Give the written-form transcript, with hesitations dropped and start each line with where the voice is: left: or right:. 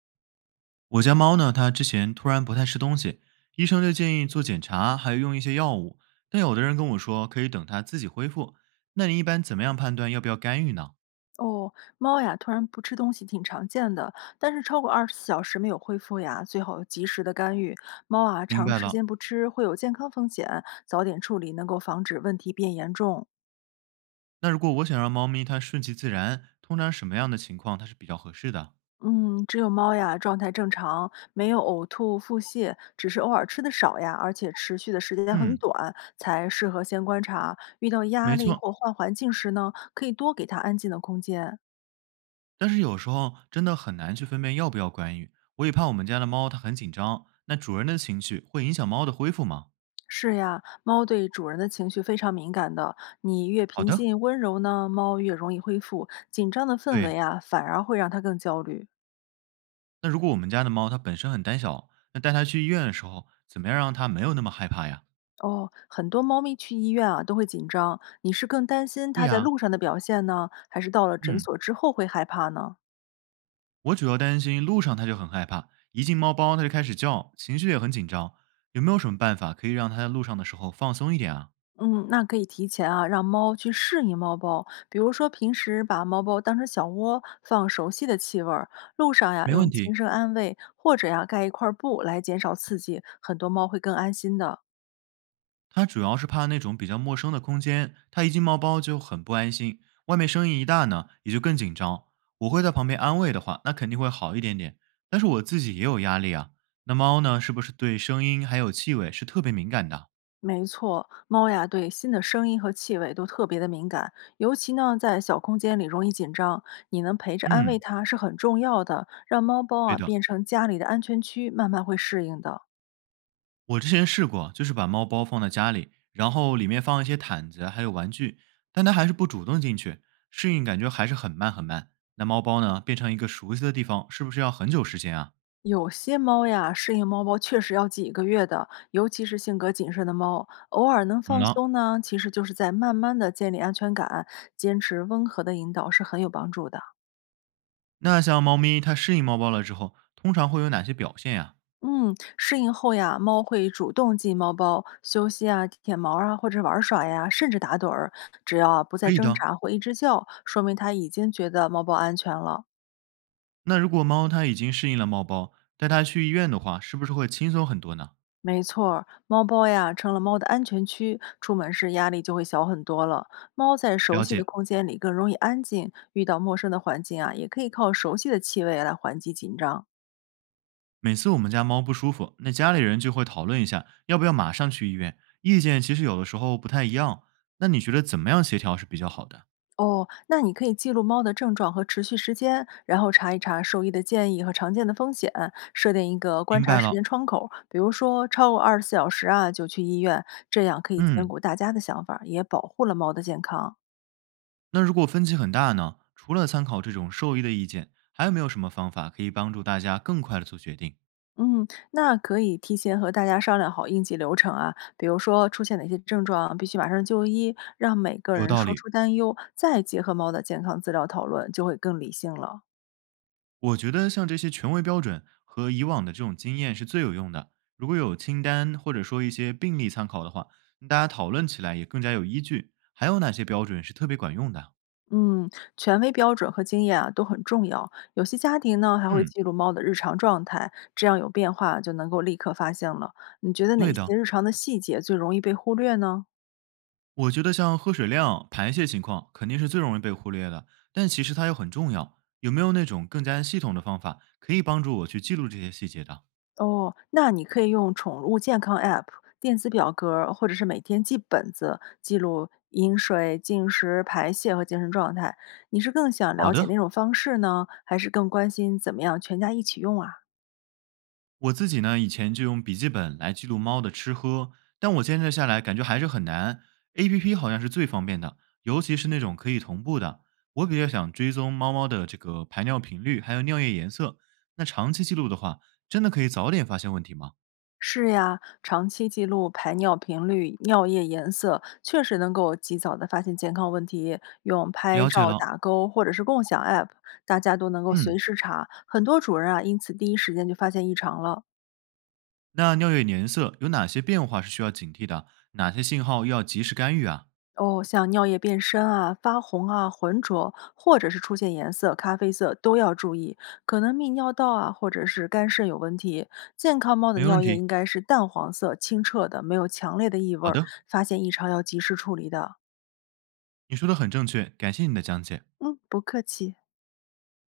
right: 我家猫呢，它之前突然不太吃东西，医生就建议做检查，还有用一些药物。但有的人跟我说可以等它自己恢复。那你一般怎么样判断要不要干预呢？
left: 哦，猫呀，突然不吃东西挺常见的，但是超过二十四小时没有恢复呀，最好及时的干预。猫啊，
right: 明
left: 长
right: 白
left: 时
right: 了。
left: 间不吃会有健康风险，早点处理能够防止问题变严重。
right: 那如果我想让猫咪它顺其自然，通常什么样的情况它是比较合适的？
left: 嗯，只有猫呀，状态正常，没有呕吐、腹泻，只是偶尔吃的少呀，而且持续的时间很
right: 嗯，
left: 短，才适合先观察。遇到压
right: 没
left: 力
right: 错。
left: 或换环境时呢，可以多给它安静的空间。
right: 但是有时候真的很难去分辨要不要干预。我也怕我们家的猫它很紧张，那主人的情绪会影响猫的恢复吗？
left: 是呀，猫对主人的情绪非常敏感的。你越
right: 好
left: 平
right: 的，
left: 静温柔呢，猫越容易恢复。紧张的氛
right: 对。
left: 围啊，反而会让它更焦虑。
right: 那如果我们家的猫它本身很胆小，那带它去医院的时候，怎么样让它没有那么害怕呀？
left: 哦，很多猫咪去医院啊都会紧张。你是更担心
right: 对
left: 它在
right: 呀、
left: 路上的表现呢，还是到了诊
right: 嗯，
left: 所之后会害怕呢？
right: 我主要担心路上它就很害怕，一进猫包它就开始叫，情绪也很紧张。有没有什么办法可以让它在路上的时候放松一点啊？
left: 嗯，那可以提前啊让猫去适应猫包，比如说平时把猫包当成小窝，放熟悉的气味儿，路上呀
right: 没问
left: 用轻
right: 题，
left: 声安慰，或者呀盖一块儿布来减少刺激，很多猫会更安心的。
right: 它主要是怕那种比较陌生的空间，它一进猫包就很不安心，外面声音一大呢，也就更紧张。我会在旁边安慰的话，那肯定会好一点点。但是我自己也有压力啊。那猫呢，是不是对声音还有气味是特别敏感的？
left: 没错，猫呀对新的声音和气味都特别的敏感，尤其呢在小空间里容易紧张。你能陪着安慰
right: 嗯，
left: 它是很重要的，让猫包
right: 对
left: 啊
right: 的，
left: 变成家里的安全区，慢慢会适应的。
right: 我之前试过，就是把猫包放在家里，然后里面放一些毯子还有玩具，但它还是不主动进去，适应感觉还是很慢。那猫包呢，变成一个熟悉的地方，是不是要很久时间啊？
left: 有些猫呀适应猫包确实要几个月的，尤其是性格谨慎的猫，偶尔能
right: 懂
left: 放
right: 了。
left: 松呢，其实就是在慢慢的建立安全感，坚持温和的引导是很有帮助的。
right: 那像猫咪它适应猫包了之后，通常会有哪些表现呀？
left: 嗯，适应后呀，猫会主动进猫包休息啊、舔毛啊，或者玩耍呀，甚至打盹儿。只要啊不再
right: 可以
left: 挣
right: 的。
left: 扎或一直叫，说明它已经觉得猫包安全了。
right: 那如果猫它已经适应了猫包，带它去医院的话，是不是会轻松很多呢？
left: 没错儿，猫包呀成了猫的安全区，出门时压力就会小很多了。猫在熟
right: 了
left: 悉的
right: 解。
left: 空间里更容易安静，遇到陌生的环境啊，也可以靠熟悉的气味来缓解紧张。
right: 每次我们家猫不舒服，那家里人就会讨论一下要不要马上去医院，意见其实有的时候不太一样。那你觉得怎么样协调是比较好的？
left: 哦，那你可以记录猫的症状和持续时间，然后查一查兽医的建议和常见的风险，设定一个观
right: 明
left: 察
right: 白
left: 时
right: 了，
left: 间窗口，比如说超过二十四小时啊就去医院，这样可以兼
right: 嗯，
left: 顾大家的想法，也保护了猫的健康。
right: 那如果分歧很大呢？除了参考这种兽医的意见，还有没有什么方法可以帮助大家更快的做决定？
left: 嗯，那可以提前和大家商量好应急流程啊，比如说出现哪些症状必须马上就医，让每个
right: 有
left: 人
right: 道
left: 说
right: 理，
left: 出担忧，再结合猫的健康资料讨论，就会更理性了。
right: 我觉得像这些权威标准和以往的这种经验是最有用的。如果有清单或者说一些病例参考的话，大家讨论起来也更加有依据。还有哪些标准是特别管用的？
left: 嗯，权威标准和经验啊都很重要。有些家庭呢还会
right: 嗯，
left: 记录猫的日常状态，这样有变化就能够立刻发现了。你觉得
right: 对
left: 哪
right: 的。
left: 些日常的细节最容易被忽略呢？
right: 我觉得像喝水量、排泄情况肯定是最容易被忽略的，但其实它又很重要。有没有那种更加系统的方法可以帮助我去记录这些细节的？
left: 哦，那你可以用宠物健康 App、电子表格儿或者是每天记本子，记录饮水、进食、排泄和精神状态。你是更想
right: 好
left: 了解那
right: 的，
left: 种方式呢，还是更关心怎么样全家一起用啊？
right: 我自己呢以前就用笔记本来记录猫的吃喝，但我坚持下来感觉还是很难。APP 好像是最方便的，尤其是那种可以同步的。我比较想追踪猫猫的这个排尿频率，还有尿液颜色。那长期记录的话，真的可以早点发现问题吗？
left: 是呀，长期记录排尿频率、尿液颜色，确实能够及早的发现健康问题。用拍
right: 了解
left: 照、
right: 了，
left: 打勾或者是共享 App，大家都能够随
right: 嗯。
left: 时查。很多主人啊，因此第一时间就发现异常了。
right: 那尿液颜色有哪些变化是需要警惕的？哪些信号要及时干预啊？
left: 哦，像尿液变深啊、发红啊、浑浊，或者是出现颜色、咖啡色，都要注意，可能泌尿道啊或者是肝肾有问题。健康猫的
right: 没问
left: 尿液
right: 题，
left: 应该是淡黄色、清澈的，没有强烈的异味
right: 好
left: 儿，
right: 的，
left: 发现异常要及时处理的。
right: 你说的很正确，感谢你的讲解。
left: 嗯，不客气。